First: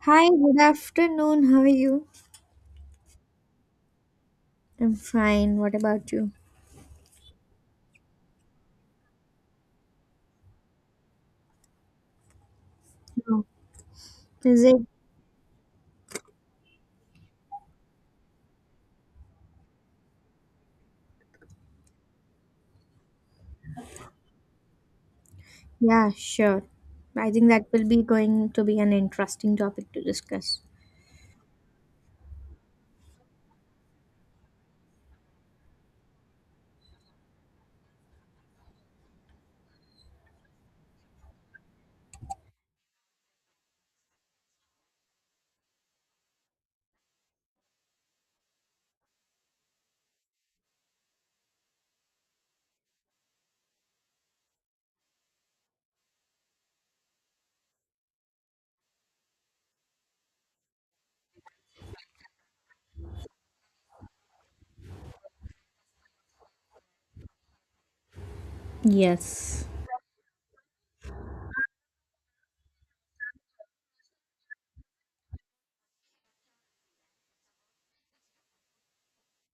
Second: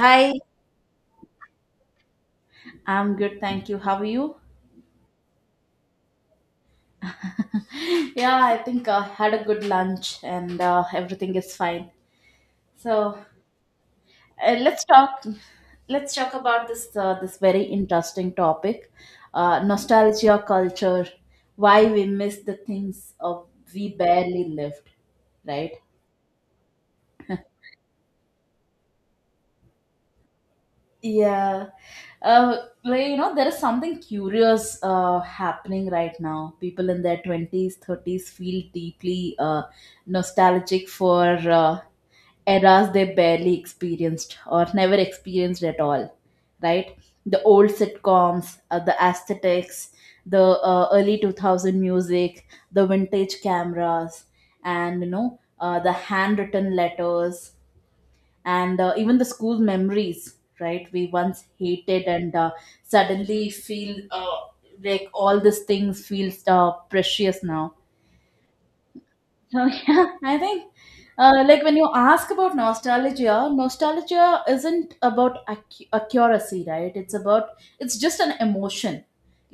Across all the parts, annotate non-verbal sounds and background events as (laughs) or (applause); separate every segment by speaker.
Speaker 1: Hi, good afternoon. How are you?
Speaker 2: I'm good, thank you. How are you?
Speaker 1: I'm fine. What about you?
Speaker 2: (laughs) Yeah, I think I had a good lunch and everything is fine. So
Speaker 1: No. Is it?
Speaker 2: let's talk. Let's talk about this very interesting topic, nostalgia culture, why we miss the things of we barely lived, right?
Speaker 1: Yeah, sure. I
Speaker 2: (laughs)
Speaker 1: think that will be going to be an interesting topic to discuss.
Speaker 2: Yeah. Uh, there is something curious happening right now. People in their 20s, 30s feel deeply nostalgic for eras they barely experienced or never experienced at all, right? The old sitcoms, the aesthetics, the early 2000 music, the vintage cameras, and, the handwritten letters and even the school memories, right, we once hated and suddenly feel like all these things feels precious now. So
Speaker 1: Yes.
Speaker 2: (laughs) yeah, I think like when you ask about nostalgia, nostalgia isn't about accuracy, right? It's about, it's just an emotion.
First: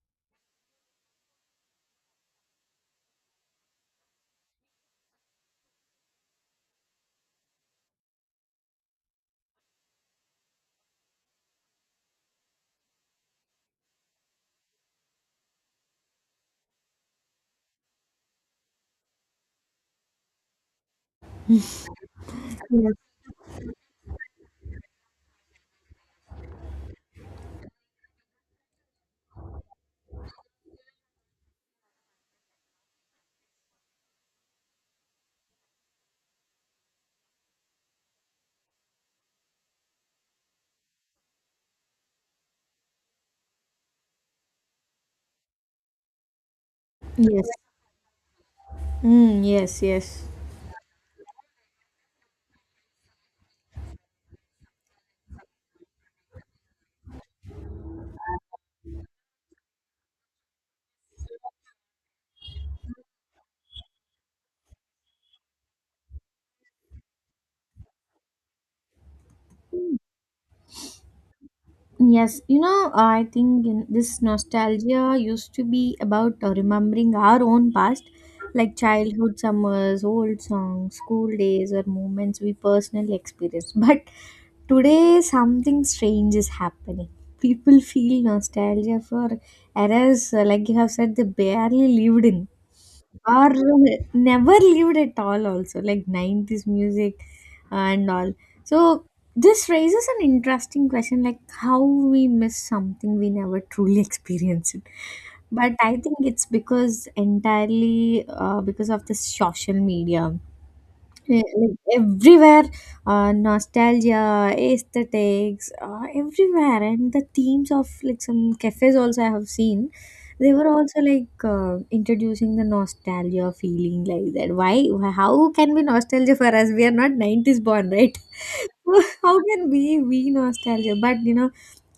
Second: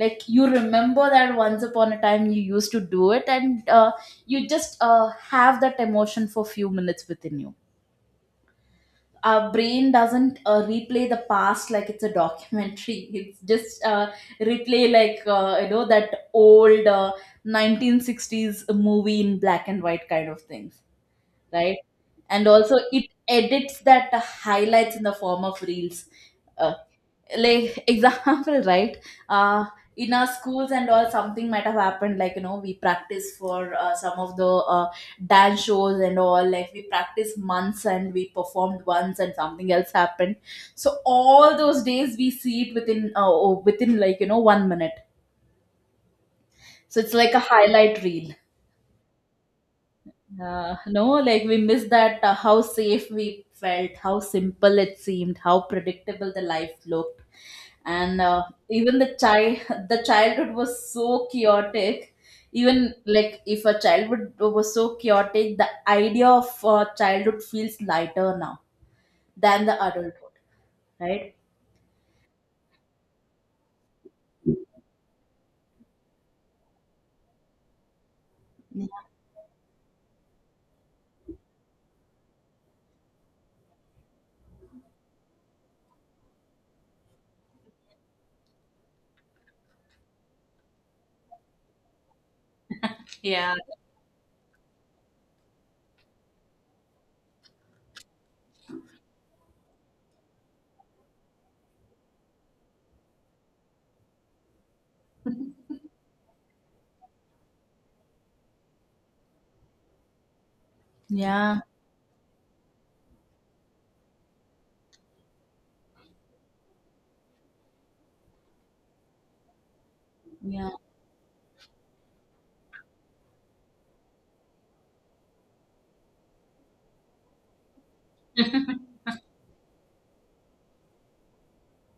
Speaker 2: Like you remember that once upon a time you used to do it, and you just have that emotion for few minutes within you. Our brain doesn't replay the past like it's a documentary. (laughs) It's just replay like that old 1960s movie in black and white kind of things, right? And also
Speaker 1: Yes.
Speaker 2: it edits that highlights in the form of reels. Uh, like, (laughs) example, right? uh in our schools and all, something might have happened, like you know, we practice for some of the dance shows and all, like we practice months and we performed once and something else happened. So all those days we see it within within like you know 1 minute. So it's like a
Speaker 1: Yes.
Speaker 2: highlight reel.
Speaker 1: Mm, yes, yes.
Speaker 2: No, like we miss that how safe we felt, how simple it seemed, how predictable the life looked. And even the child (laughs) the childhood was so chaotic. Even like if a childhood was so chaotic, the idea of childhood feels lighter now than the adulthood, right?
Speaker 1: Yes, I think this nostalgia used to be about remembering our own past, like childhood summers, old songs, school days, or moments we personally experienced. (laughs) But today, something strange is happening. People feel nostalgia for eras, like you have said, they barely lived in or
Speaker 2: Yeah.
Speaker 1: never lived at all, also like 90s music and all. So this raises an interesting question, like how we miss something we never truly (laughs) experienced. But I think it's because entirely because of the social media. Eh,
Speaker 2: Yeah,
Speaker 1: like everywhere nostalgia aesthetics everywhere, and the themes of like some cafes also I have seen, they were
Speaker 2: yeah.
Speaker 1: also like introducing the nostalgia feeling like that. Why? How can be nostalgia for us? We are not 90s born, right?
Speaker 2: (laughs)
Speaker 1: (laughs) How can we nostalgia, but you know,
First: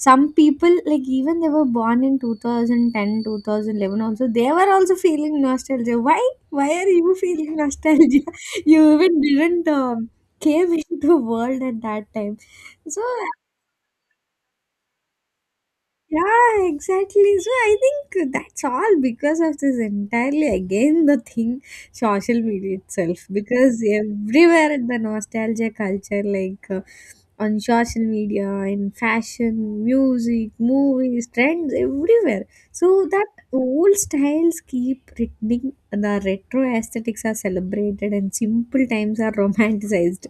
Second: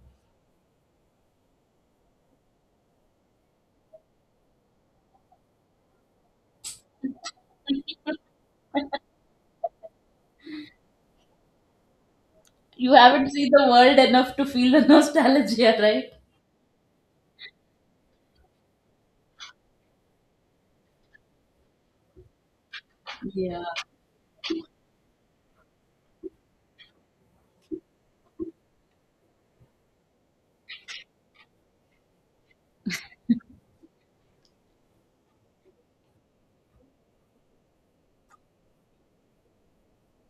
Speaker 1: some people like, even they were born in 2010, 2011. Also they were also feeling nostalgia. Why are you feeling nostalgia? (laughs) You even didn't came into the world at that time.
Speaker 2: You
Speaker 1: So
Speaker 2: haven't seen the world enough to feel the nostalgia, right?
Speaker 1: yeah, exactly. So I think that's all because of this, entirely again the thing, social media itself,
Speaker 2: Yeah,
Speaker 1: because everywhere the nostalgia culture, like on social media, in fashion, music, movies, trends, everywhere. So that old styles keep returning. The retro aesthetics are celebrated and simple times are romanticized.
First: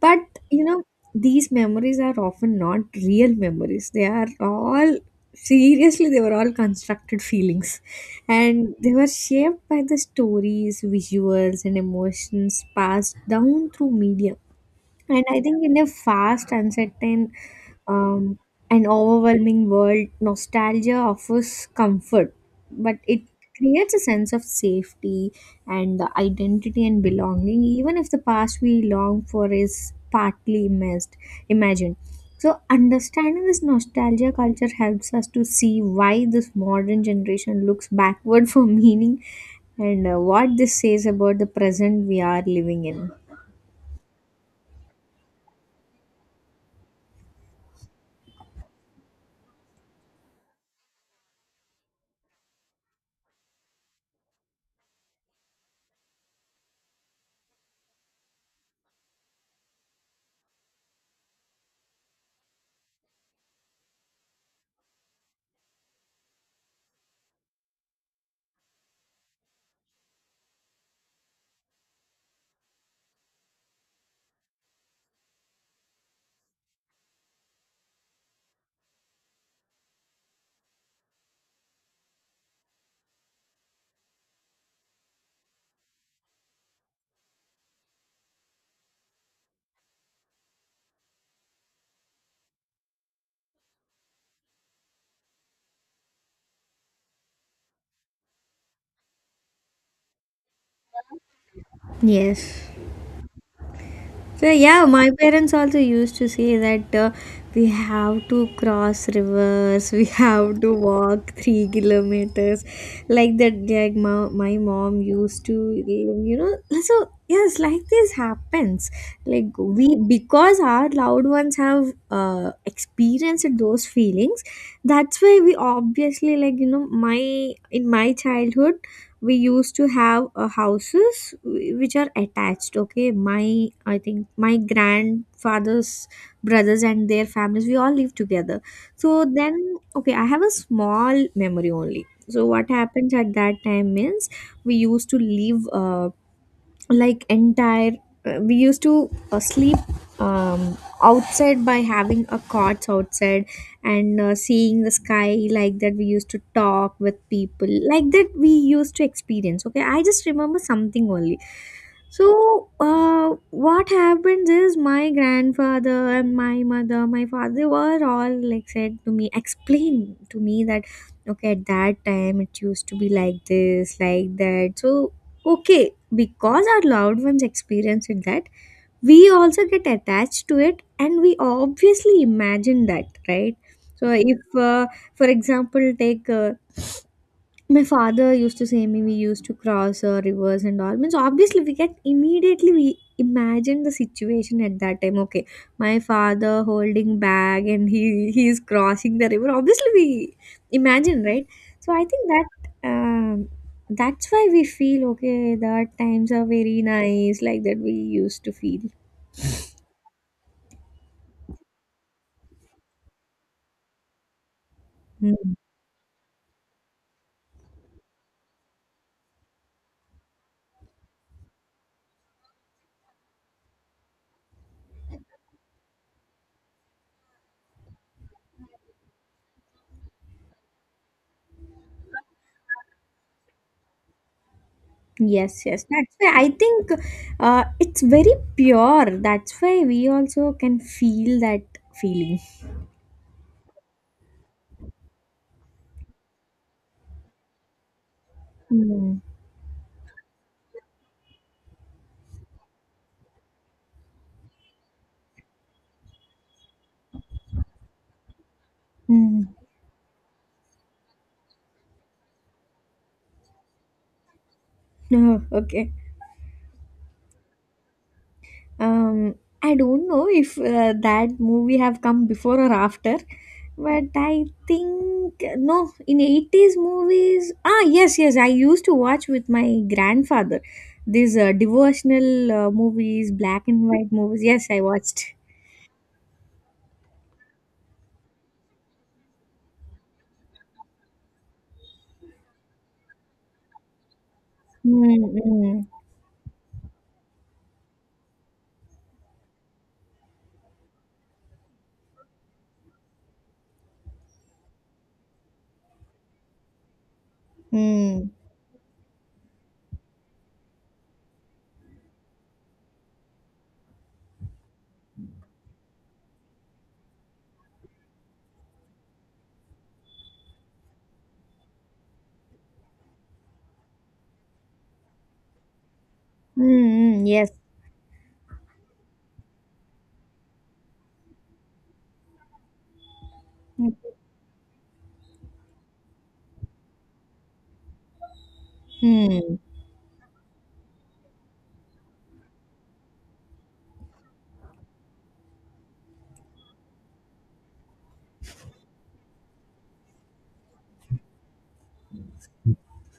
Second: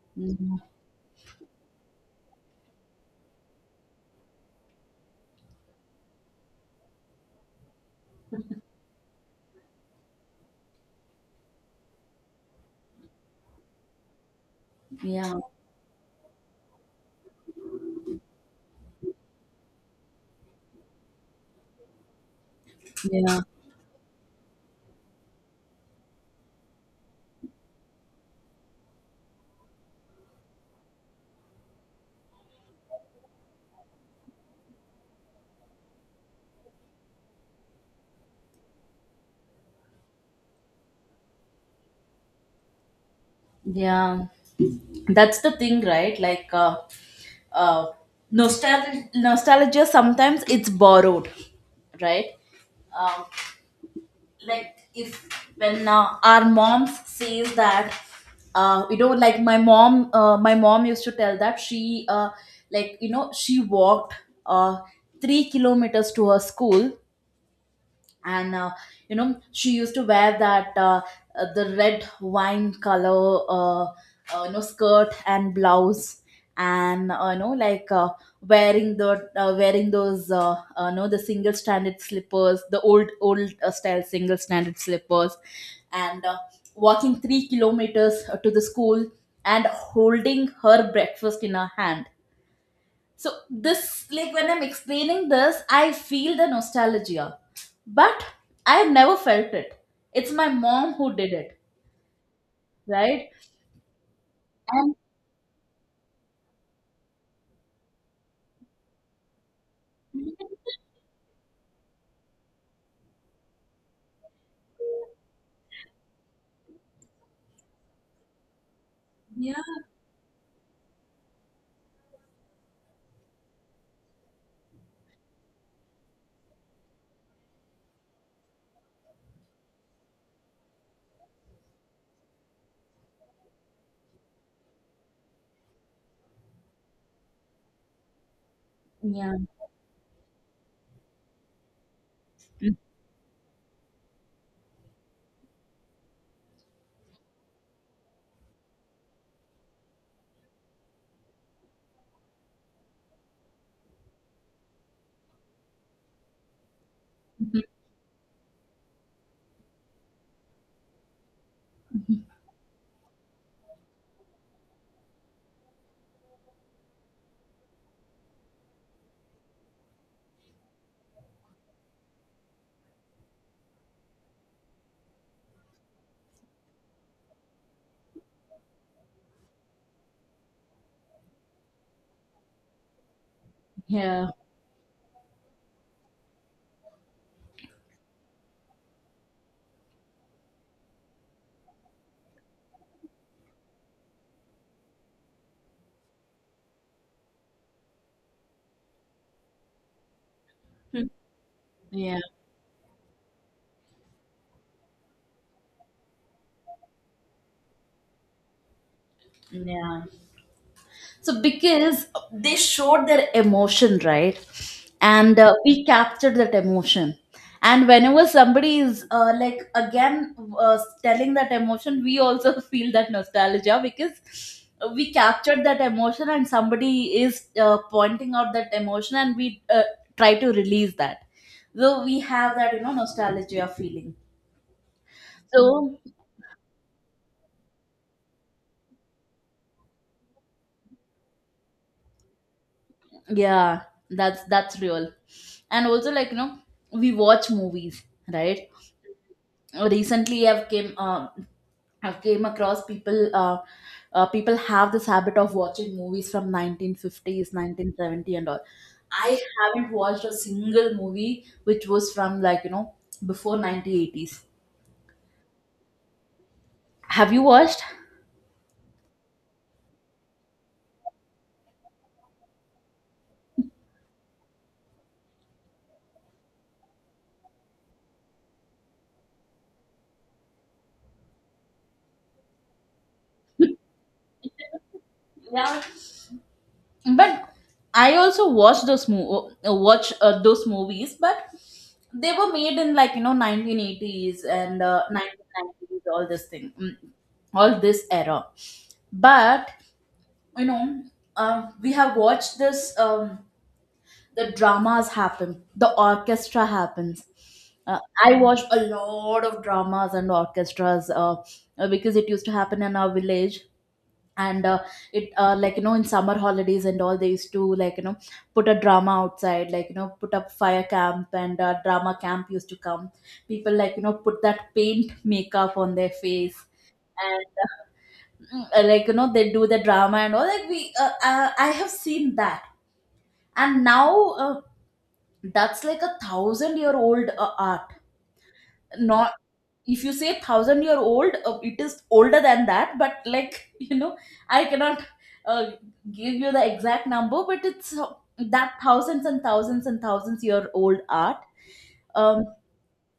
Speaker 1: But
Speaker 2: yeah,
Speaker 1: you know, these memories are often not real memories, they are all, seriously, they were all constructed feelings, and they were shaped by the stories, visuals and emotions passed down through media. And
Speaker 2: yeah,
Speaker 1: I think in a fast, uncertain, um, and overwhelming world, nostalgia offers comfort, but it
Speaker 2: yeah,
Speaker 1: creates a sense of safety and the identity and belonging, even if the past we long for is partly missed, imagined. So, understanding this nostalgia culture helps us to see why this modern generation looks backward (laughs) for meaning and what this says about the present we are living in.
Speaker 2: yeah. That's the thing, right? Uh, nostalgia sometimes it's borrowed, right? um, like if, when our moms says that, you know, like my mom used to tell that she like you know she walked uh, 3 kilometers to her school. And you know she used to wear that the red wine color you know, skirt and blouse. And you know, like wearing the wearing those you know, the single stranded slippers, the old style single stranded slippers. And walking 3 kilometers to the school and holding her breakfast in her hand. So this, like when I'm explaining this, I feel the nostalgia, but I have never felt it. It's my mom who did it,
Speaker 1: Yes.
Speaker 2: right?
Speaker 1: So yeah,
Speaker 2: And
Speaker 1: my parents also used to say that we have to cross rivers, we have to walk 3 kilometers, like that. Like my mom used to, you know. So yes, like this happens.
Speaker 2: yeah,
Speaker 1: Like we, because our loved ones have experienced those feelings. That's why we obviously like you know my in my childhood we used to have houses which are attached. Okay, my I think my grandfather's brothers and their families, we all live together. So
Speaker 2: yeah,
Speaker 1: then, okay, I have a small memory only. So what happens at that time is, we used to live, like entire, we used to sleep, um, outside, by having a cots outside, and seeing the sky, like that we used to talk with people,
Speaker 2: (laughs)
Speaker 1: like that we used to experience. Okay, I just remember something only. So what happens is, my grandfather and my mother, my father were all like said to me, explain to me that, okay, at that time it used to be like this, like that. So okay, because our loved ones experienced that, we also get attached to it and we obviously imagine that, right? So,
Speaker 2: yeah,
Speaker 1: if, for example, take my father used to say me, we used to cross rivers and all. Means obviously we get immediately, we imagine the situation at that time. Okay, my father holding bag and he is crossing the river. Obviously we imagine, right. So I
Speaker 2: yeah,
Speaker 1: think that, um, that's why we feel, okay, that times are very nice, like that we used to feel.
Speaker 2: yeah. So because they showed their emotion, right? And
Speaker 1: Mm.
Speaker 2: we captured that emotion. And whenever somebody is like again telling that emotion, we also (laughs) feel that nostalgia because we captured that emotion, and somebody is pointing out that emotion and we try to release that. So we have that, you know, nostalgia feeling.
Speaker 1: Yes, yes.
Speaker 2: So
Speaker 1: That's why I think it's very pure. That's why we also can feel that feeling.
Speaker 2: yeah, that's real. And also like, you know, we watch movies, right?
Speaker 1: Mm.
Speaker 2: Recently I've came across people people have this habit of watching movies from 1950s, 1970 and all. I
Speaker 1: Mm. (laughs)
Speaker 2: haven't watched a single movie which was from, like you know, before 1980s.
Speaker 1: No, okay.
Speaker 2: Have you watched?
Speaker 1: Um, I don't know if that movie have come before or after, but I think no. In 80s movies, ah yes, yes. I used to watch with my grandfather these devotional movies, black and white movies. Yes, I watched.
Speaker 2: Yeah, but I also watched those mo- watch those movies, but they were made in, like you know, 1980s and
Speaker 1: Mm, mm,
Speaker 2: 1990s, all this thing. Mm, all this era. But you know, we have watched this. The dramas happen. The orchestra happens.
Speaker 1: mm,
Speaker 2: I watched a lot of dramas and orchestras because it used to happen in our village. And it like you know, in summer holidays and all, they used to, like you know, put a drama outside, like you know, put up fire camp and drama camp used to come. People, like you know, put that paint makeup on their face.
Speaker 1: mm, mm, yes.
Speaker 2: Mm, like you know, they do the drama and all, like we I have seen that. And now that's like a thousand year old art. Not,
Speaker 1: Mm,
Speaker 2: if you say thousand year old, it is older than that, but like (laughs) you know, I cannot uh, give you the exact number, but it's that thousands and thousands and thousands year old art. um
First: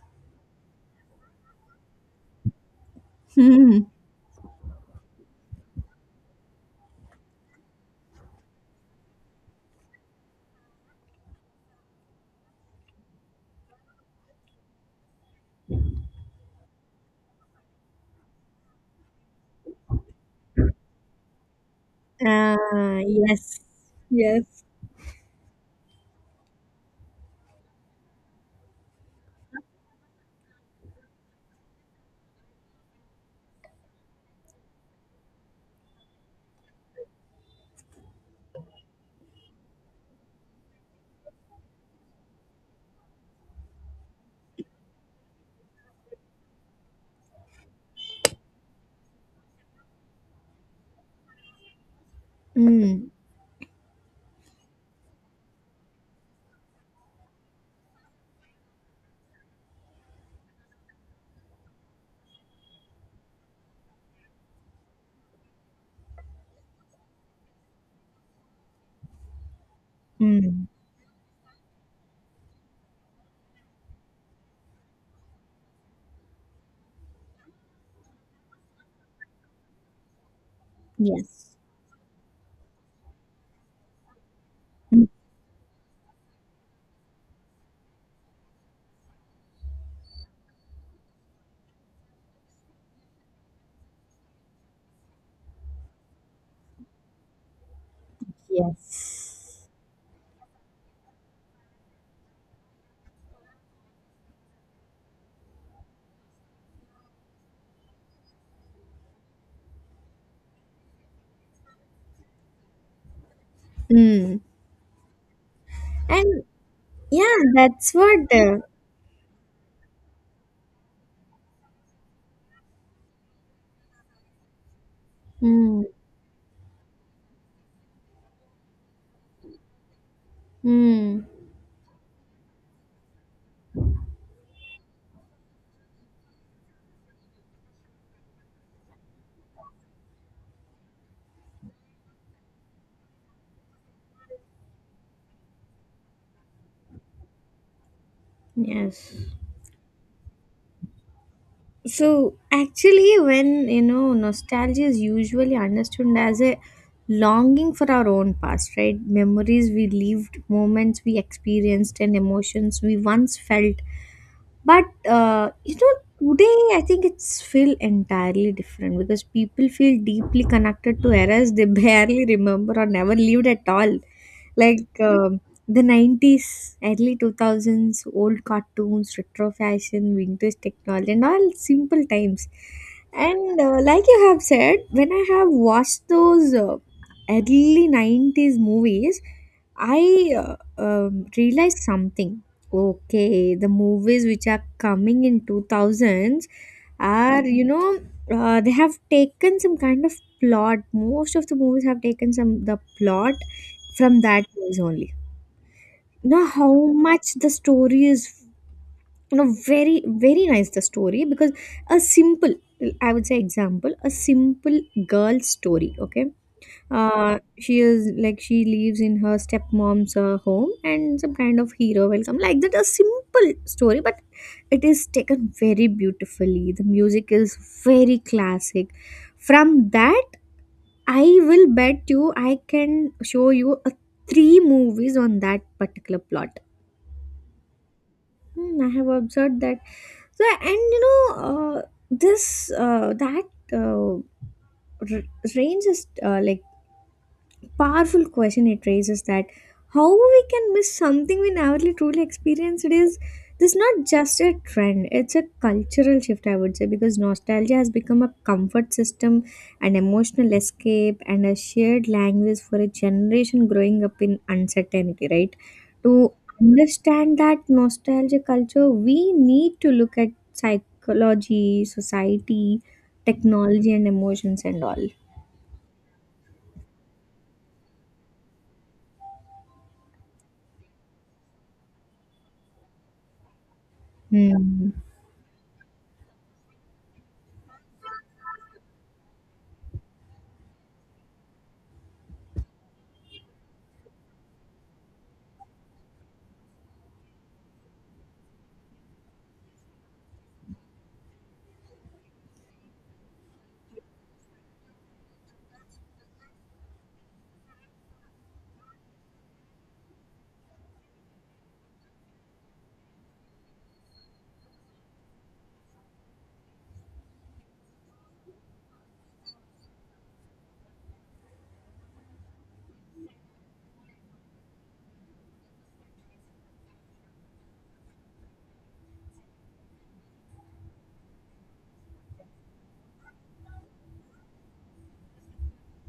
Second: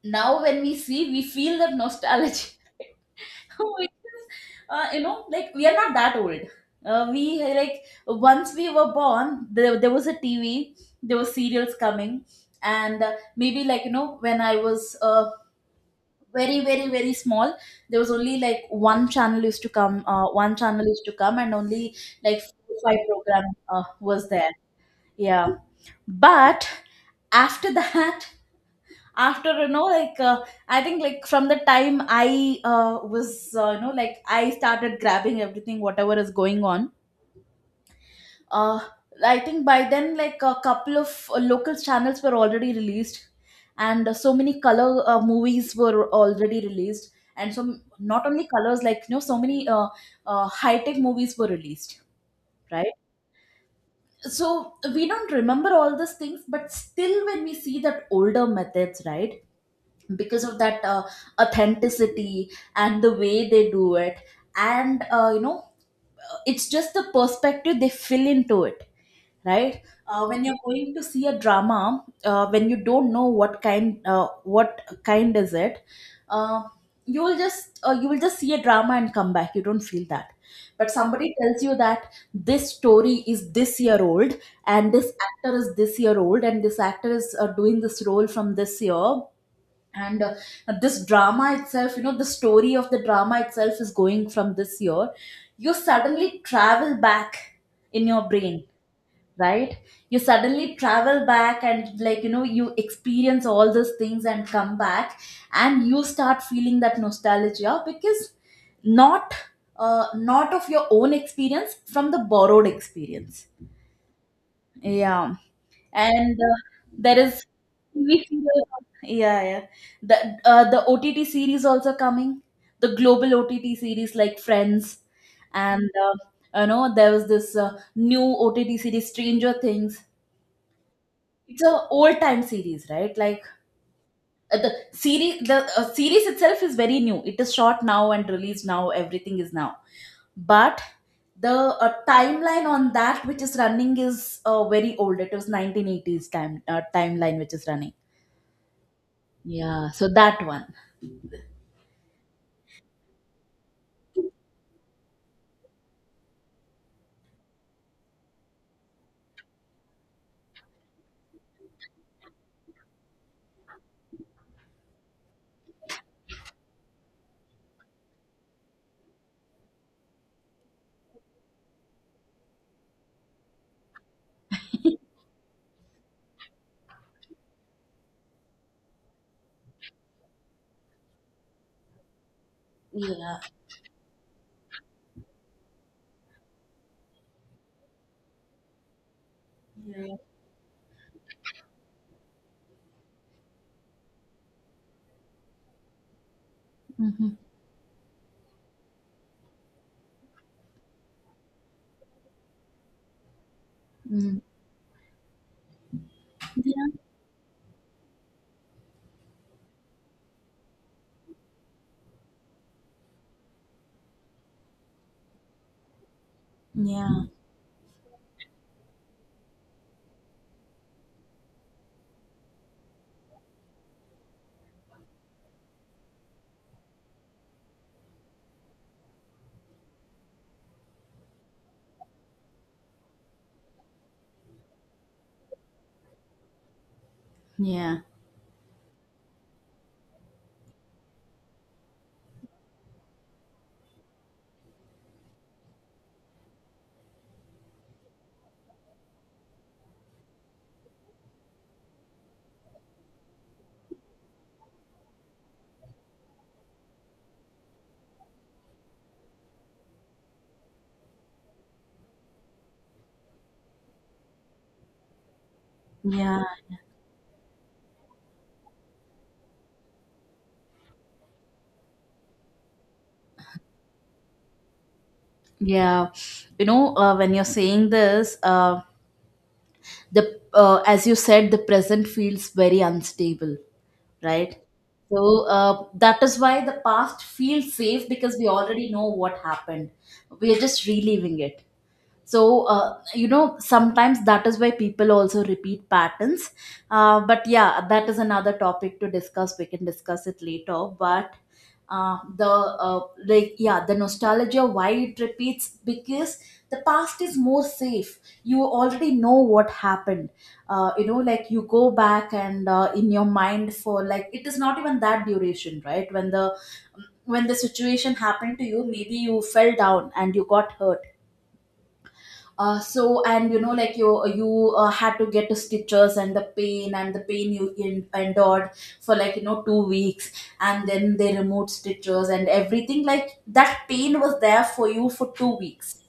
Speaker 2: Now when we see, we feel the nostalgia. (laughs)
Speaker 1: (laughs)
Speaker 2: (laughs)
Speaker 1: mm.
Speaker 2: Which is, you know, like we are not that old. We, like once we were born, there was a TV, there were serials coming, and maybe like you know, when I was very very very small, there was only like one channel used to come, and only like four or five
Speaker 1: Ah,
Speaker 2: program
Speaker 1: yes,
Speaker 2: was there.
Speaker 1: yes.
Speaker 2: Yeah, but after (laughs) that, after you know like I think like from the time I was you know, like I started grabbing everything whatever is going on, uh, I think by then like a couple of local channels were already released. And so many color movies were already released. And so not only colors, like you know, so many high tech movies were released, right?
Speaker 1: Mm,
Speaker 2: So we don't remember all these things, but still when we see that older methods, right, because of that authenticity and the way they do it, and you know, it's just the perspective they fill into it, right? When you're
Speaker 1: mm,
Speaker 2: going to see a drama, when you don't know what kind is it, uh, you will just, you will just see a drama and come back, you don't feel that. But somebody
Speaker 1: yes.
Speaker 2: tells you that this story is this year old, and
Speaker 1: Mm.
Speaker 2: this actor is this year old, and this actor is doing this role from this year, and this drama itself, you know, the story of the drama itself is going from this year, you suddenly travel back in your brain,
Speaker 1: Yes.
Speaker 2: right? You suddenly travel back and like you know, you experience all those things and come back, and you start feeling that nostalgia because not not of your own experience, from the borrowed experience.
Speaker 1: Mm.
Speaker 2: Yeah. And
Speaker 1: And
Speaker 2: there
Speaker 1: yeah,
Speaker 2: is
Speaker 1: that's
Speaker 2: TV
Speaker 1: what.
Speaker 2: serials. Yeah, yeah. The OTT series also coming. The global OTT series like Friends,
Speaker 1: Mm,
Speaker 2: and you know there was this new OTT series Stranger Things.
Speaker 1: mm,
Speaker 2: It's a old time series, right? Like the series itself is very new. It is shot now and released now. Everything is now, but the timeline on that which is running is very old. It was 1980s time timeline which is running.
Speaker 1: yes.
Speaker 2: Yeah, so that one.
Speaker 1: So actually, when nostalgia is usually understood as a longing for our own past, right? Memories we lived, moments we experienced, and emotions we once felt. But you know, today I think it's feel entirely different because people feel deeply connected to eras they (laughs) barely remember or never lived at all, like the 90s, early 2000s, old cartoons, retro fashion, vintage technology and all, simple times.
Speaker 2: Yeah.
Speaker 1: And like you have said, when I have watched those early 90s movies,
Speaker 2: Yeah.
Speaker 1: I realized something. Okay, the movies which are coming in 2000s
Speaker 2: Hmm.
Speaker 1: are, you know, they have taken some kind of plot. Most of the movies have taken some the plot from
Speaker 2: Hmm.
Speaker 1: that place only. You know
Speaker 2: Yeah.
Speaker 1: how much the story is, you know, very very nice, the story, because a simple, I would say example, a simple girl story. Okay,
Speaker 2: Yeah.
Speaker 1: she is like, she lives in her stepmom's home, and some kind of hero will come, like that, a simple story, but it is taken very beautifully. The music is very classic. From that, I will bet you I can show you a three movies on that particular plot.
Speaker 2: Yeah.
Speaker 1: Hmm, I have observed that. So, and this uh, r- range is like powerful question, it raises that how we can miss something we never really truly experienced. It is, this is not just a trend, it's a cultural shift, I would say, because nostalgia has become a comfort system, an emotional escape, and a shared language for a generation growing up in uncertainty, right? To
Speaker 2: Yeah.
Speaker 1: understand that nostalgia culture, we need to look at psychology, society, technology and emotions and all.
Speaker 2: Yeah, you know, when you're saying this, the as you said, the present feels very unstable, right?
Speaker 1: Hmm.
Speaker 2: So that is why the past feels safe because we already know what happened. We are just reliving it. So you know, sometimes that is why people also repeat patterns. But yeah, that is another topic to discuss, we can discuss it later. But the like yeah, the nostalgia, why it repeats, because the past is more safe, you already know what happened. You know, like you go back and in your mind for like, it is not even that duration, right? When the when the situation happened to you, maybe you fell down and you got hurt. So and you know like you had to get stitches, and the pain, and the pain you endured for like you know 2 weeks, and then they removed stitches and everything. Like that pain was there for you for 2 weeks.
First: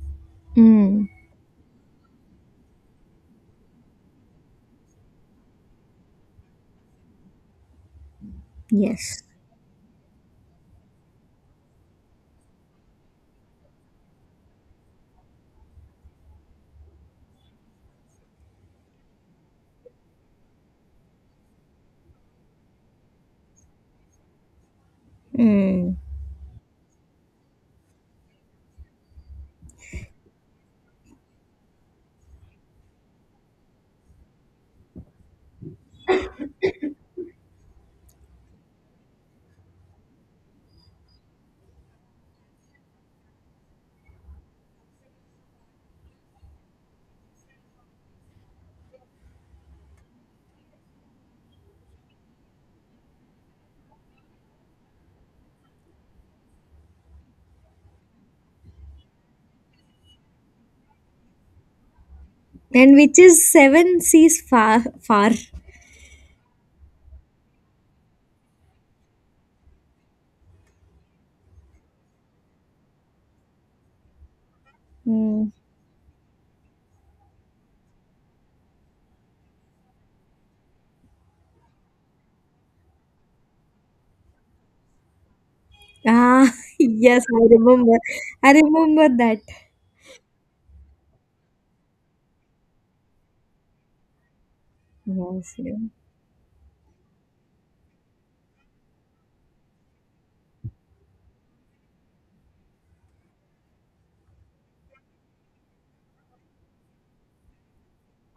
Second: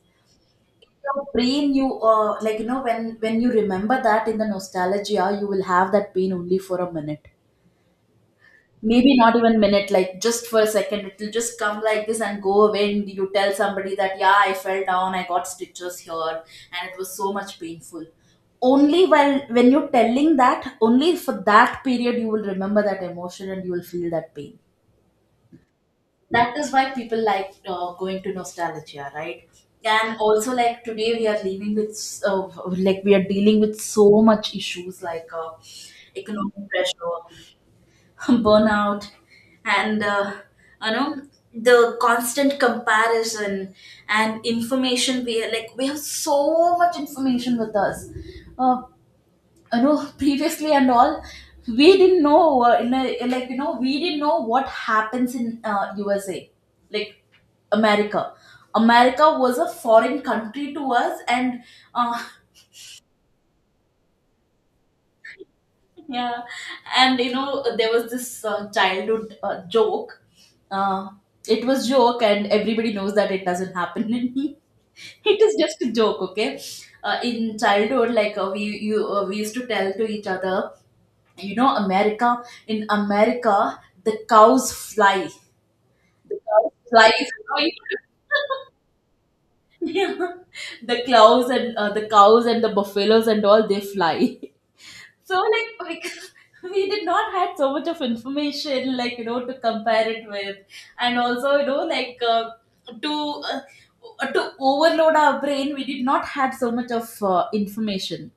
Speaker 1: Mm.
Speaker 2: Your brain, you like you know, when you remember that in the nostalgia, you will have that pain only for a minute. Maybe
Speaker 1: Yes.
Speaker 2: not even minute, like just for a second, it'll just come like this and go away, and you tell somebody that, yeah, I fell down, I got stitches here, and it was so much painful. Only while when you're telling that, only for that period you will remember that emotion and you will feel that pain.
Speaker 1: Mm.
Speaker 2: That is why people like going to nostalgia, right? And also like today we are leaving with like we are dealing with so much issues, like economic pressure, (laughs) burnout, and you know, the constant comparison and Information, we are like we have so much information with us. uh, you know, (laughs) previously and all, we didn't know in like you know, we didn't know what happens in USA, like America. America was a foreign country to us. And uh,
Speaker 1: And which is seven seas far, far.
Speaker 2: yeah, and you know, there was this childhood joke. Uh, it was joke, and everybody knows that it doesn't happen. (laughs) It
Speaker 1: Mm.
Speaker 2: is just a joke, okay? In childhood, we used to tell to each other, you know, America. In America, the cows fly. The
Speaker 1: Ah, (laughs)
Speaker 2: cows fly.
Speaker 1: yes, I
Speaker 2: You
Speaker 1: remember. I
Speaker 2: know,
Speaker 1: remember that.
Speaker 2: (laughs) yeah. The cows and the buffaloes and all they fly. (laughs) So
Speaker 1: Yes, yeah.
Speaker 2: like like (laughs) we did not had so much of information, like you know, to compare it with. And also you know, to to overload our brain, we did not had so much of information.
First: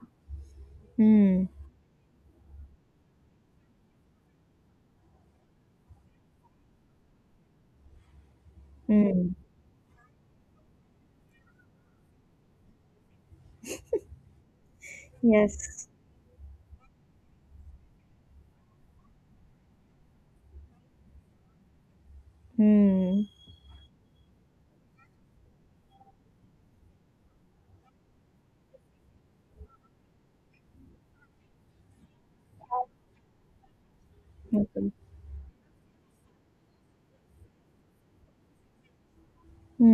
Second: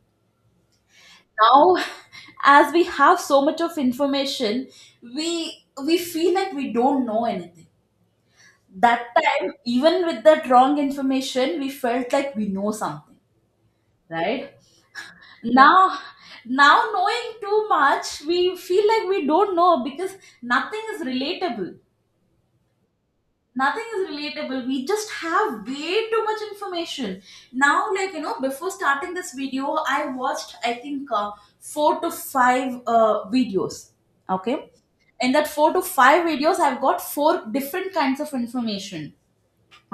Speaker 1: Mm.
Speaker 2: Now, (laughs) as we have so much of information, we feel like we don't know anything. That
Speaker 1: Mm.
Speaker 2: time, even with that wrong information, we felt like we know something, right?
Speaker 1: Yes.
Speaker 2: Now, now knowing too much we feel like we don't know because nothing is relatable.
Speaker 1: Mm.
Speaker 2: Nothing is relatable, we just have way too much information. Now, like you know, before starting this video, I watched, I think four to five videos. Okay,
Speaker 1: Okay.
Speaker 2: in that four to five videos, I've got four different kinds of information,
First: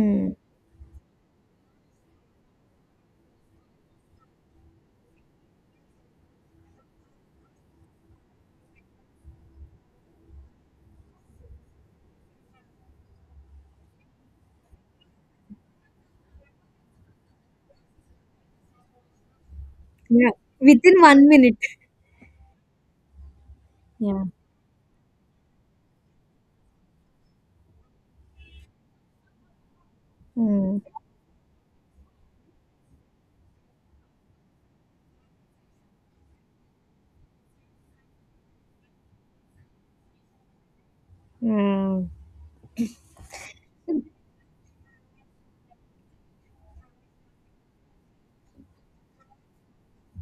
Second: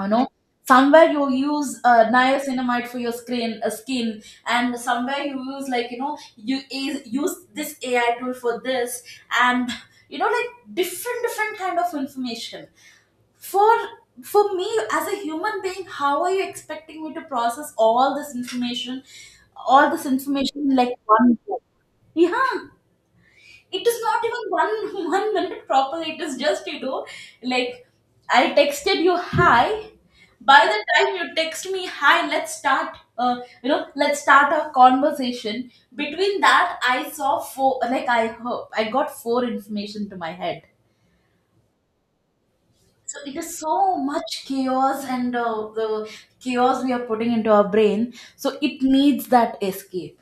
Speaker 2: you know. Somewhere you use niacinamide for your screen skin, and somewhere you use, like you know, use this AI tool for this. And you know, like different kind of information. for for me as a human being, how are you expecting me to process all this information, all this
Speaker 1: Yeah.
Speaker 2: information, in like
Speaker 1: Within one
Speaker 2: one
Speaker 1: minute.
Speaker 2: go? Yeah, it is not
Speaker 1: Yeah.
Speaker 2: even one (laughs) 1 minute proper, it is just, you know, like I texted you hi. By the
Speaker 1: Mm.
Speaker 2: time you text me hi, let's start, let's start our conversation, between that I saw four, like I heard, I got four information to my head.
Speaker 1: Yeah.
Speaker 2: So it is so much chaos. And the chaos we are putting into our brain, so it needs that escape,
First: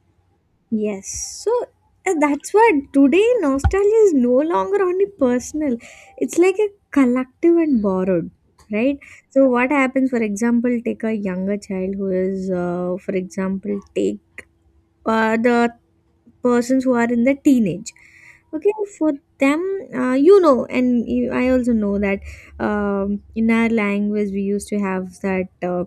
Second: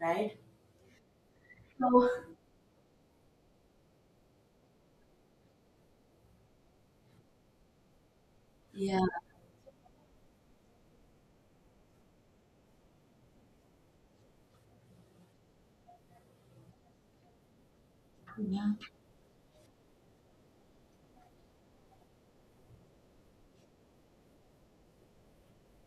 Speaker 2: right?
Speaker 1: Yes, so
Speaker 2: So,
Speaker 1: that's why today nostalgia is no longer only personal, it's like a collective and borrowed,
Speaker 2: yeah.
Speaker 1: right? So, what happens, for example, take a younger child who is, for example, take the persons who are in the teenage. Okay,
Speaker 2: Yeah.
Speaker 1: for them, you know, and you, I also know that in our language we used to have that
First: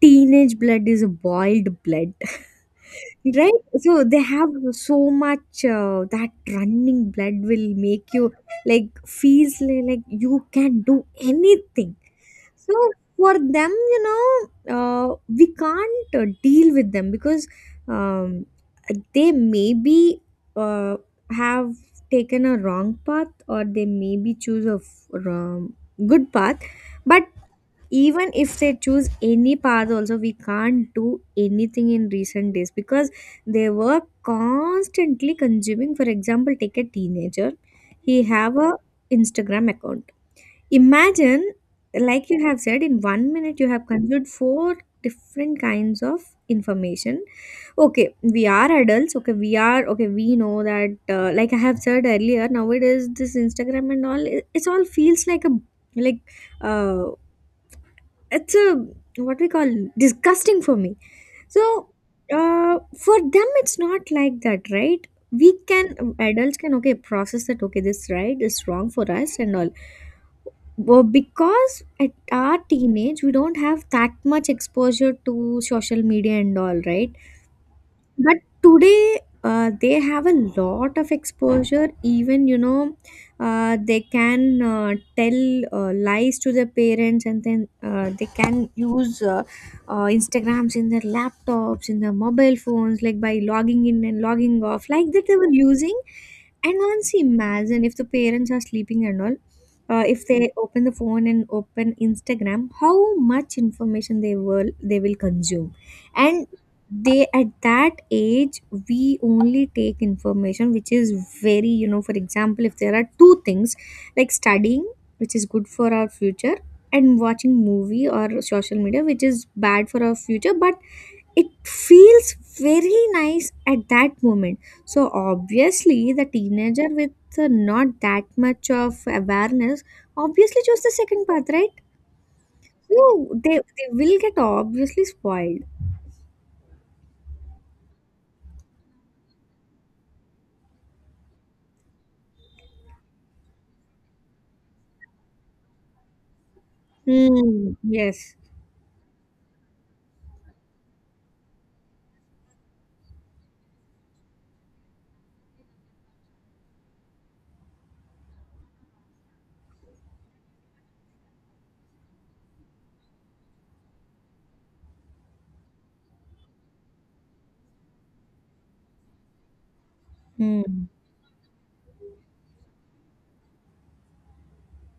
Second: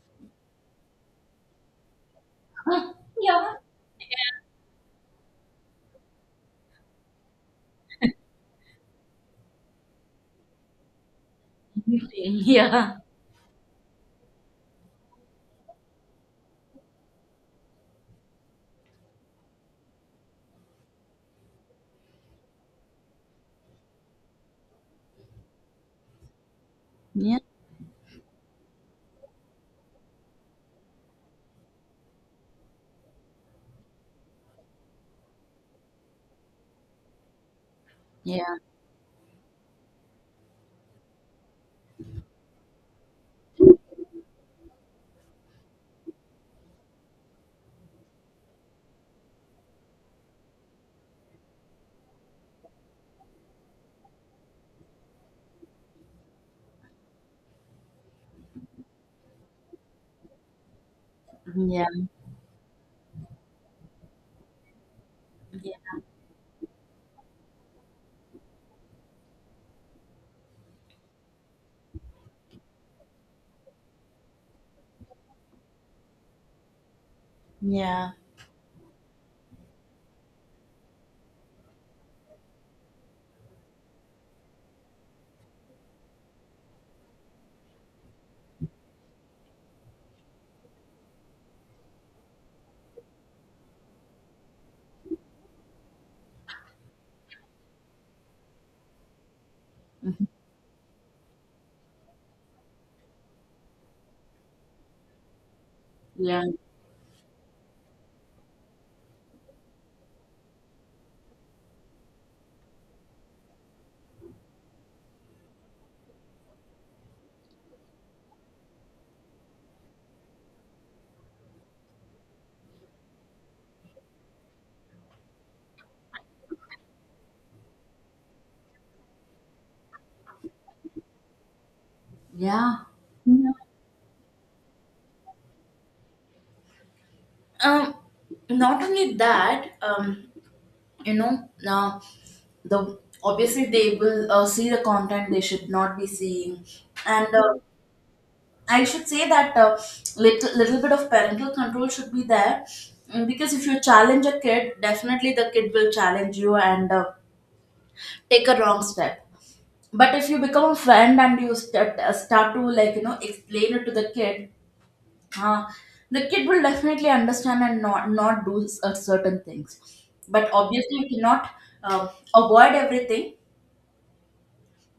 Speaker 1: teenage blood is boiled blood. (laughs)
Speaker 2: (laughs) Yeah.
Speaker 1: Right, so they have so much that running blood will make you like feels like you can do anything.
Speaker 2: Usually, (laughs)
Speaker 1: So
Speaker 2: yeah.
Speaker 1: for them, you know, we can't deal with them because um, they maybe uh, have taken a wrong path, or they maybe choose a wrong, good path, but
Speaker 2: Yeah,
Speaker 1: even if they choose any path also, we can't do anything in recent days, because they were constantly consuming. For example, take a teenager, he have
Speaker 2: yeah,
Speaker 1: a Instagram account. Imagine, like you have said, in 1 minute you have consumed four different kinds of information. Okay, we are adults, okay, we are, okay, we know that, like I have said earlier, nowadays this Instagram and all, it's all feels like a like uh it's a what we call disgusting for me.
Speaker 2: yeah.
Speaker 1: So uh, for them it's not like that, right? We
Speaker 2: Yeah.
Speaker 1: can, adults can, okay, process that, okay, this right is wrong for us and all, but because at our teenage we don't have that much exposure to social media and all, right?
Speaker 2: Yeah.
Speaker 1: But today, they have a lot of exposure. Even, you know, they can tell lies to their parents, and then they can use Instagrams in their laptops, in their mobile phones, like by logging in and logging off, like that they were using. And once imagine if the parents are sleeping and all, if they open the phone and open Instagram, how much information they will consume,
Speaker 2: Yeah. Yeah.
Speaker 1: and they at that age, we only take information which is very, you know, for example, if there are two things like studying, which is good for our future, and watching movie or social media, which is bad for our future, but it feels very nice at that moment. So obviously the teenager with not that much of awareness obviously chose the second path, right?
Speaker 2: Yeah.
Speaker 1: So they will get obviously spoiled.
Speaker 2: Um, Not only that, you know, now the obviously they will see the content they should not be seeing. And
Speaker 1: Hmm, yes.
Speaker 2: I should say that little bit of parental control should be there. Mm, because if you challenge a kid, definitely the kid will challenge you and take a wrong step. But if you become a friend and you start, start to, like you know, explain it to the kid, uh, the kid will definitely understand and not do certain things. But
Speaker 1: Hmm,
Speaker 2: obviously you cannot uh, avoid everything.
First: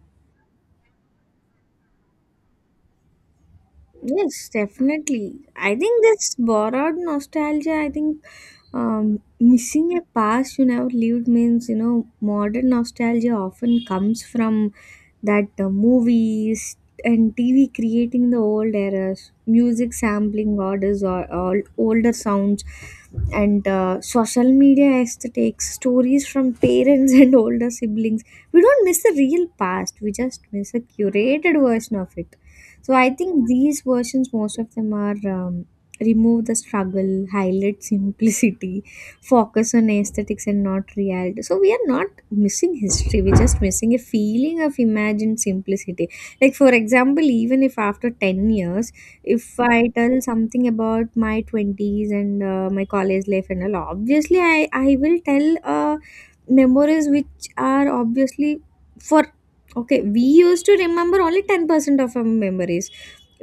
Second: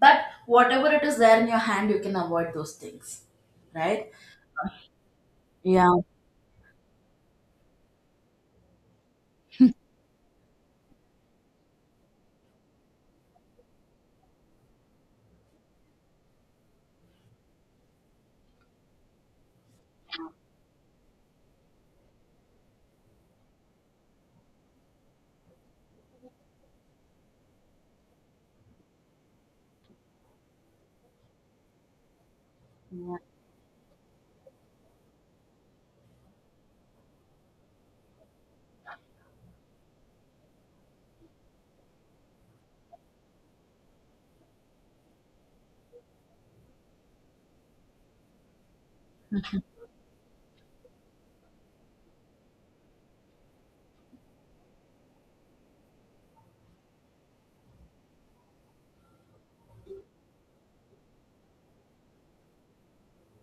Speaker 2: But whatever it is there in your hand, you can avoid those things, right?
Speaker 1: yes, definitely I
Speaker 2: Yeah.
Speaker 1: think this borrowed nostalgia I think, missing a past you never lived means, you know, modern nostalgia often comes from that, movies and TV creating the old eras, music sampling orders, or older sounds, and social media has takes stories from parents (laughs) and older siblings. We don't miss the real past, we just miss a curated version of it. So I think these versions, most of them, are, remove the struggle, highlight simplicity, focus on aesthetics and not reality. So we are not missing history, we're just missing a feeling of imagined simplicity. Like for example, even if after 10 years, if I tell something about my 20s and my college life and all, obviously I will tell memories which are obviously, for, okay, we used to remember only 10% of our memories.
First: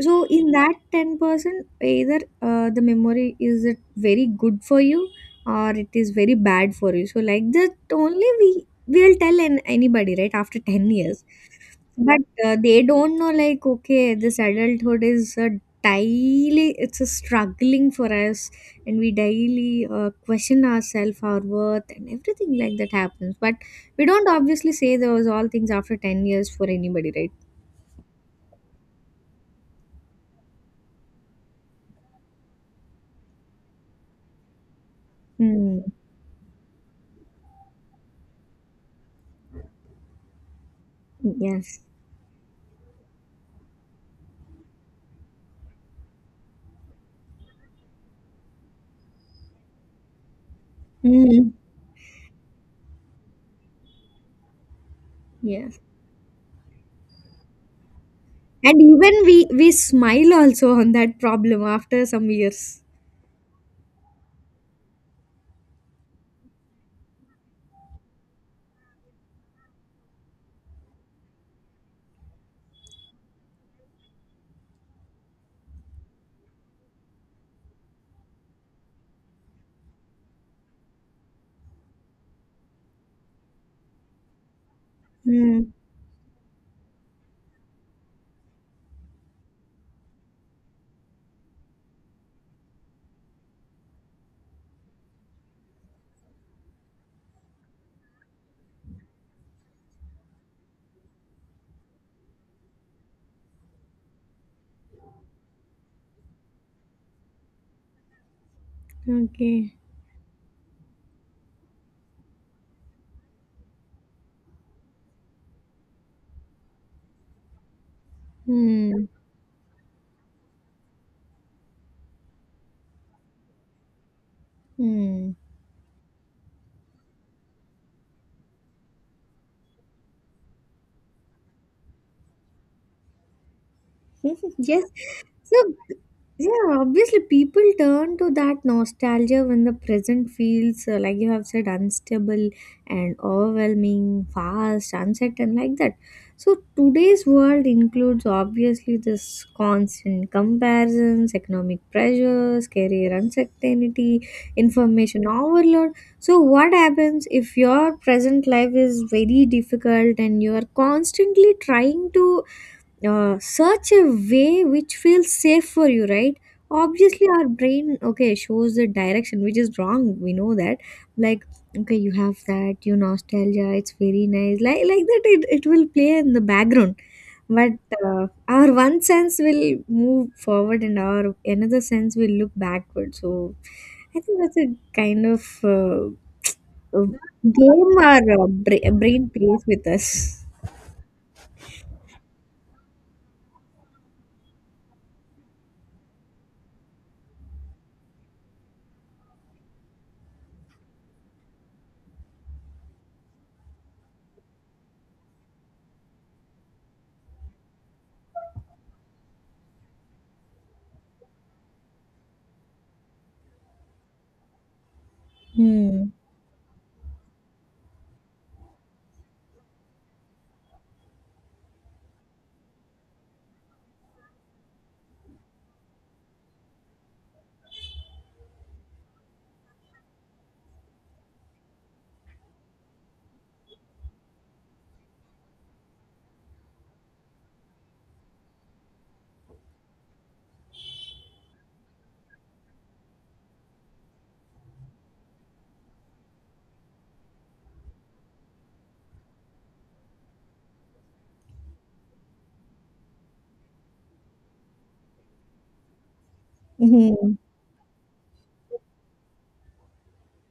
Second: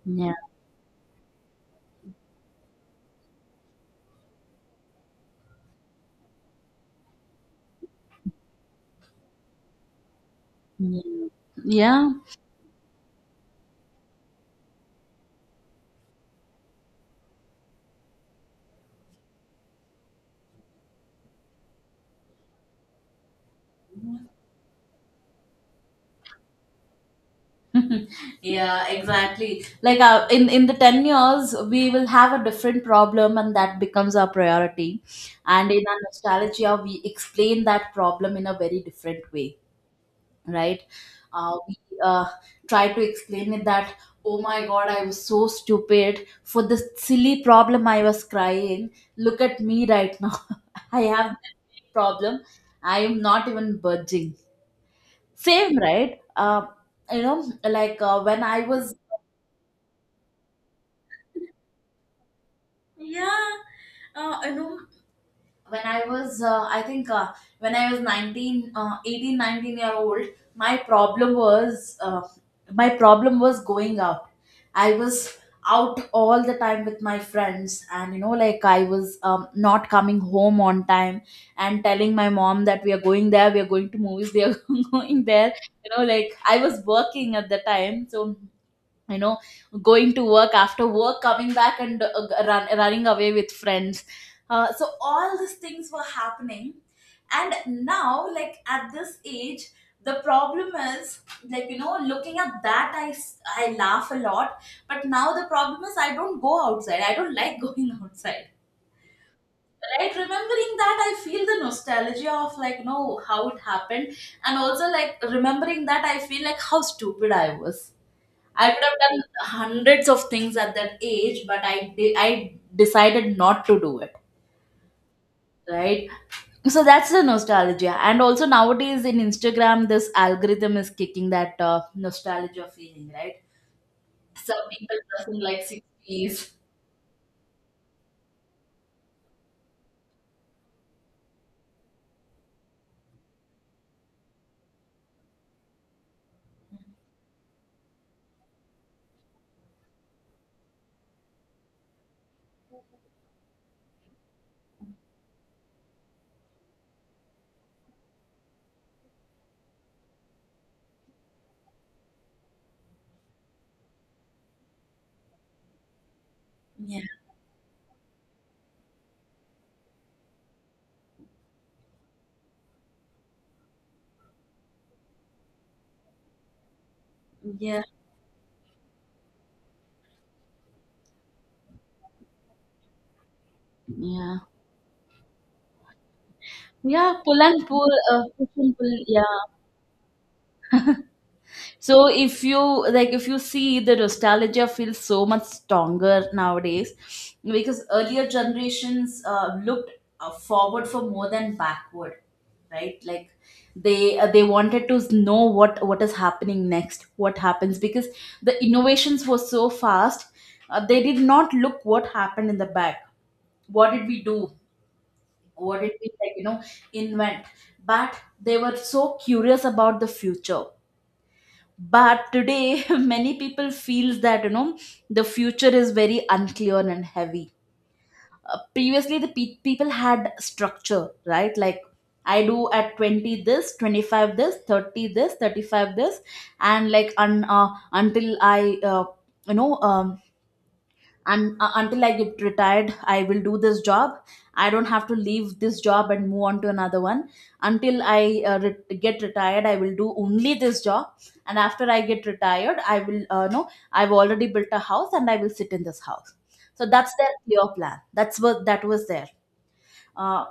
Speaker 1: So
Speaker 2: Yeah.
Speaker 1: in that 10%, either the memory is, it very good for you, or it is very bad for you, so like that only we will tell an, anybody right after 10
Speaker 2: Yeah,
Speaker 1: years.
Speaker 2: yeah.
Speaker 1: But they don't know, like, okay, this adulthood is a daily, it's a struggling for us, and we daily question ourselves, our worth, and everything like that happens. But we don't obviously say those all things after 10 years for anybody, right?
Speaker 2: Yeah, exactly. Like in the 10 years, we will have a different problem, and that becomes our priority. And in
Speaker 1: Mm,
Speaker 2: our nostalgia, we explain that problem in a very different way, right? We
Speaker 1: yes.
Speaker 2: uh, try to explain it that, oh my god, I was so stupid. For this silly problem I was crying, look at me right now. (laughs) I have
Speaker 1: Mm,
Speaker 2: this problem, I am not even budging. Same,
Speaker 1: yes.
Speaker 2: right? uh, you know when I
Speaker 1: And
Speaker 2: was,
Speaker 1: even we smile also on that problem after some years.
Speaker 2: yeah, you know, when I was, I think when I was 19, 18, 19 year old, my my problem was going out. I was out all the time with my friends. And you know, like I was not coming home on time, and telling my mom that we are going there, we are going to movies, we are (laughs) going there.
Speaker 1: Mm,
Speaker 2: You know, like I was working at the time. So, you know, going to work, after work coming back, and running away with friends. So all these things were happening. And now, like at this age, the problem is, like you know, looking at that I laugh a lot. But now the problem is I don't go outside, I don't like (laughs) going outside,
Speaker 1: okay.
Speaker 2: right? Remembering that, I feel the nostalgia of, like you know, how it happened. And also, like remembering that, I feel like how stupid I was. I could have
Speaker 1: Mm,
Speaker 2: done hundreds of things at that age, but I decided not to do it,
Speaker 1: mm.
Speaker 2: right? So that's the nostalgia. And also nowadays in Instagram, this algorithm is kicking that nostalgia feeling, right?
Speaker 1: (laughs)
Speaker 2: Some
Speaker 1: Yes.
Speaker 2: people dressing like
Speaker 1: So,
Speaker 2: 60s.
Speaker 1: yeah, obviously people turn to that nostalgia when the present feels, like you have said, unstable and overwhelming, fast, uncertain, like that. So, today's world includes obviously this constant comparisons, economic pressures, career uncertainty, information overload. So, what happens if your present life is very difficult and you are constantly trying to search a way which feels safe for you, right?
Speaker 2: Yeah,
Speaker 1: Obviously our brain, okay, shows the direction which is wrong, we know that, like, okay, you have that you nostalgia, it's very nice, like that, it will play in the background. But
Speaker 2: yeah,
Speaker 1: our one sense will move forward, and our another sense will look backward, so I
Speaker 2: yeah.
Speaker 1: think that's a kind of uh,
Speaker 2: Yeah,
Speaker 1: game our
Speaker 2: push and pull,
Speaker 1: brain
Speaker 2: yeah.
Speaker 1: plays with us.
Speaker 2: So if you, like, if you see, the nostalgia feels so much stronger nowadays, because earlier generations looked forward for more than backward, right? Like they wanted to know what is happening next, what happens, because the innovations were so fast. They did not look what happened in the back. What did we do? What did we
Speaker 1: Hmm.
Speaker 2: like, you know, invent? But they were so curious about the future. But today (laughs) many people feels that, you know, the future is very unclear and heavy. Previously the people had structure, right? Like I do at 20 this, 25 this, 30 this, 35 this. And like until I you know and until I get retired, I will do this job. I don't have to leave this job and move on to another one. Until I get retired, I will do only this job. And after I get retired, I will no I've already built a house and I will sit in this house. So that's their
Speaker 1: Hmm,
Speaker 2: clear plan, that's what that was there. uh,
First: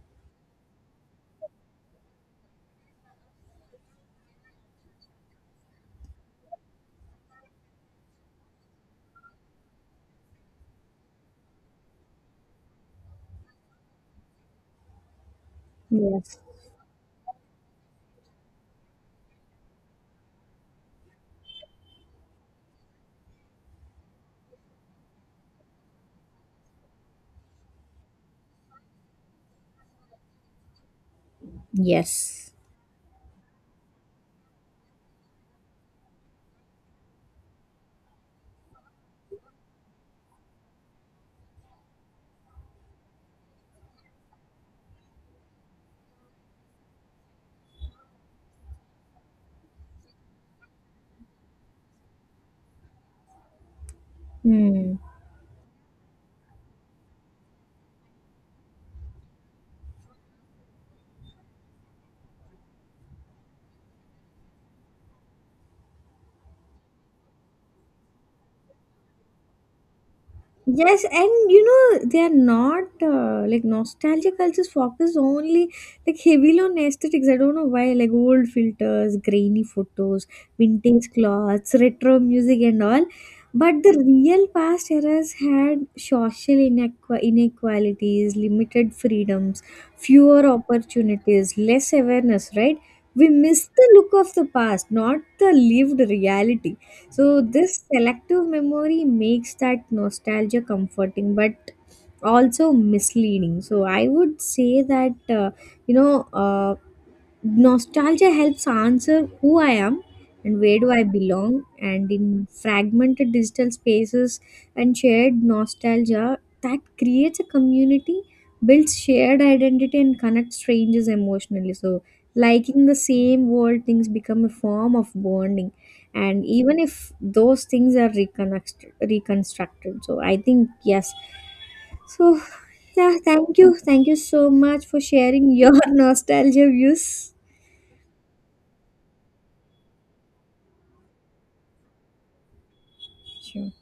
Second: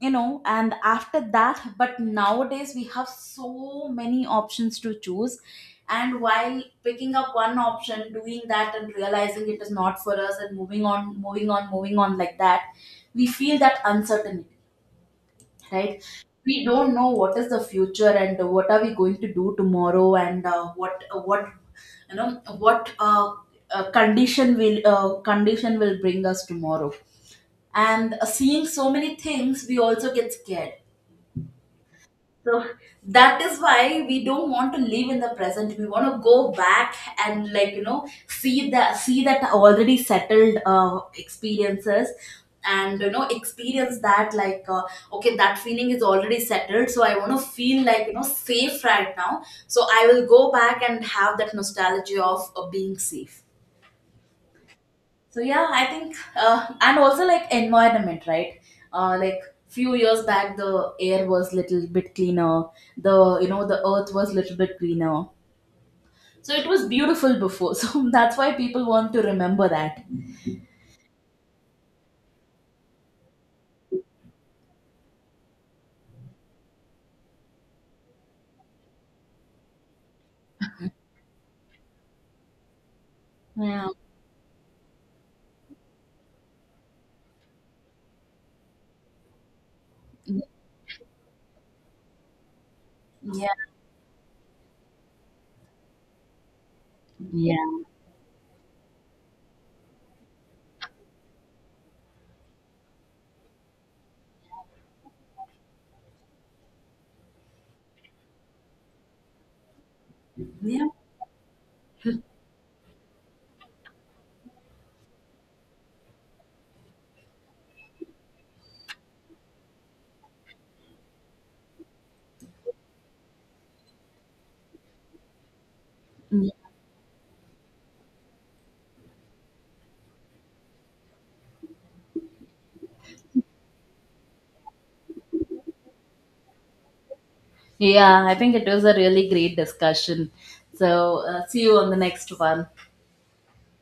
Speaker 2: and after that, but nowadays we have so many options to choose. And while picking up one option, doing that and realizing it is not for us, and moving on, moving on, moving on, like that, we feel that uncertainty, right?
Speaker 1: yes.
Speaker 2: We don't know what is the future, and what are we going to do tomorrow, and what you know what condition will, condition will bring us tomorrow. And seeing so many things, we also get scared.
Speaker 1: Yes.
Speaker 2: So that is why we don't want to live in the present, we want to go back and, like you know, see that already settled experiences. And you know, experience that, like okay, that feeling is already settled, so I want to feel, like you know, safe right now. So I will go back and have that nostalgia of being safe.
Speaker 1: Hmm.
Speaker 2: So yeah, I think, and also like environment, right? Like few years back, the air was little bit cleaner. The, you know, the earth was little bit greener. So it was beautiful before. (laughs) So that's why people want to remember that.
Speaker 1: Yes, and you know they are not like, nostalgia cultures focus only like heavily on aesthetics. I don't know why, like old filters, grainy photos, vintage clothes, retro music, and all. But
Speaker 2: Yeah.
Speaker 1: the real past eras had social inequalities, limited freedoms, fewer opportunities, less awareness, right? We
Speaker 2: Yeah.
Speaker 1: miss the look of the past, not the lived reality. So
Speaker 2: Yeah.
Speaker 1: this selective memory makes that nostalgia comforting, but also misleading. So I would say that, you know. Nostalgia helps answer who I am and where
Speaker 2: Yeah.
Speaker 1: do I belong. And in fragmented digital spaces and shared nostalgia, that creates a community, builds shared identity, and connects strangers emotionally. So, liking the same world things become a form of bonding. And even if those things are reconstructed, reconstructed. So, I think yes. So, yeah, thank you. Thank you so much for sharing your (laughs) nostalgia views.
Speaker 2: Yeah. I think it was a really great discussion. So see you on the next one.
Speaker 1: Sure.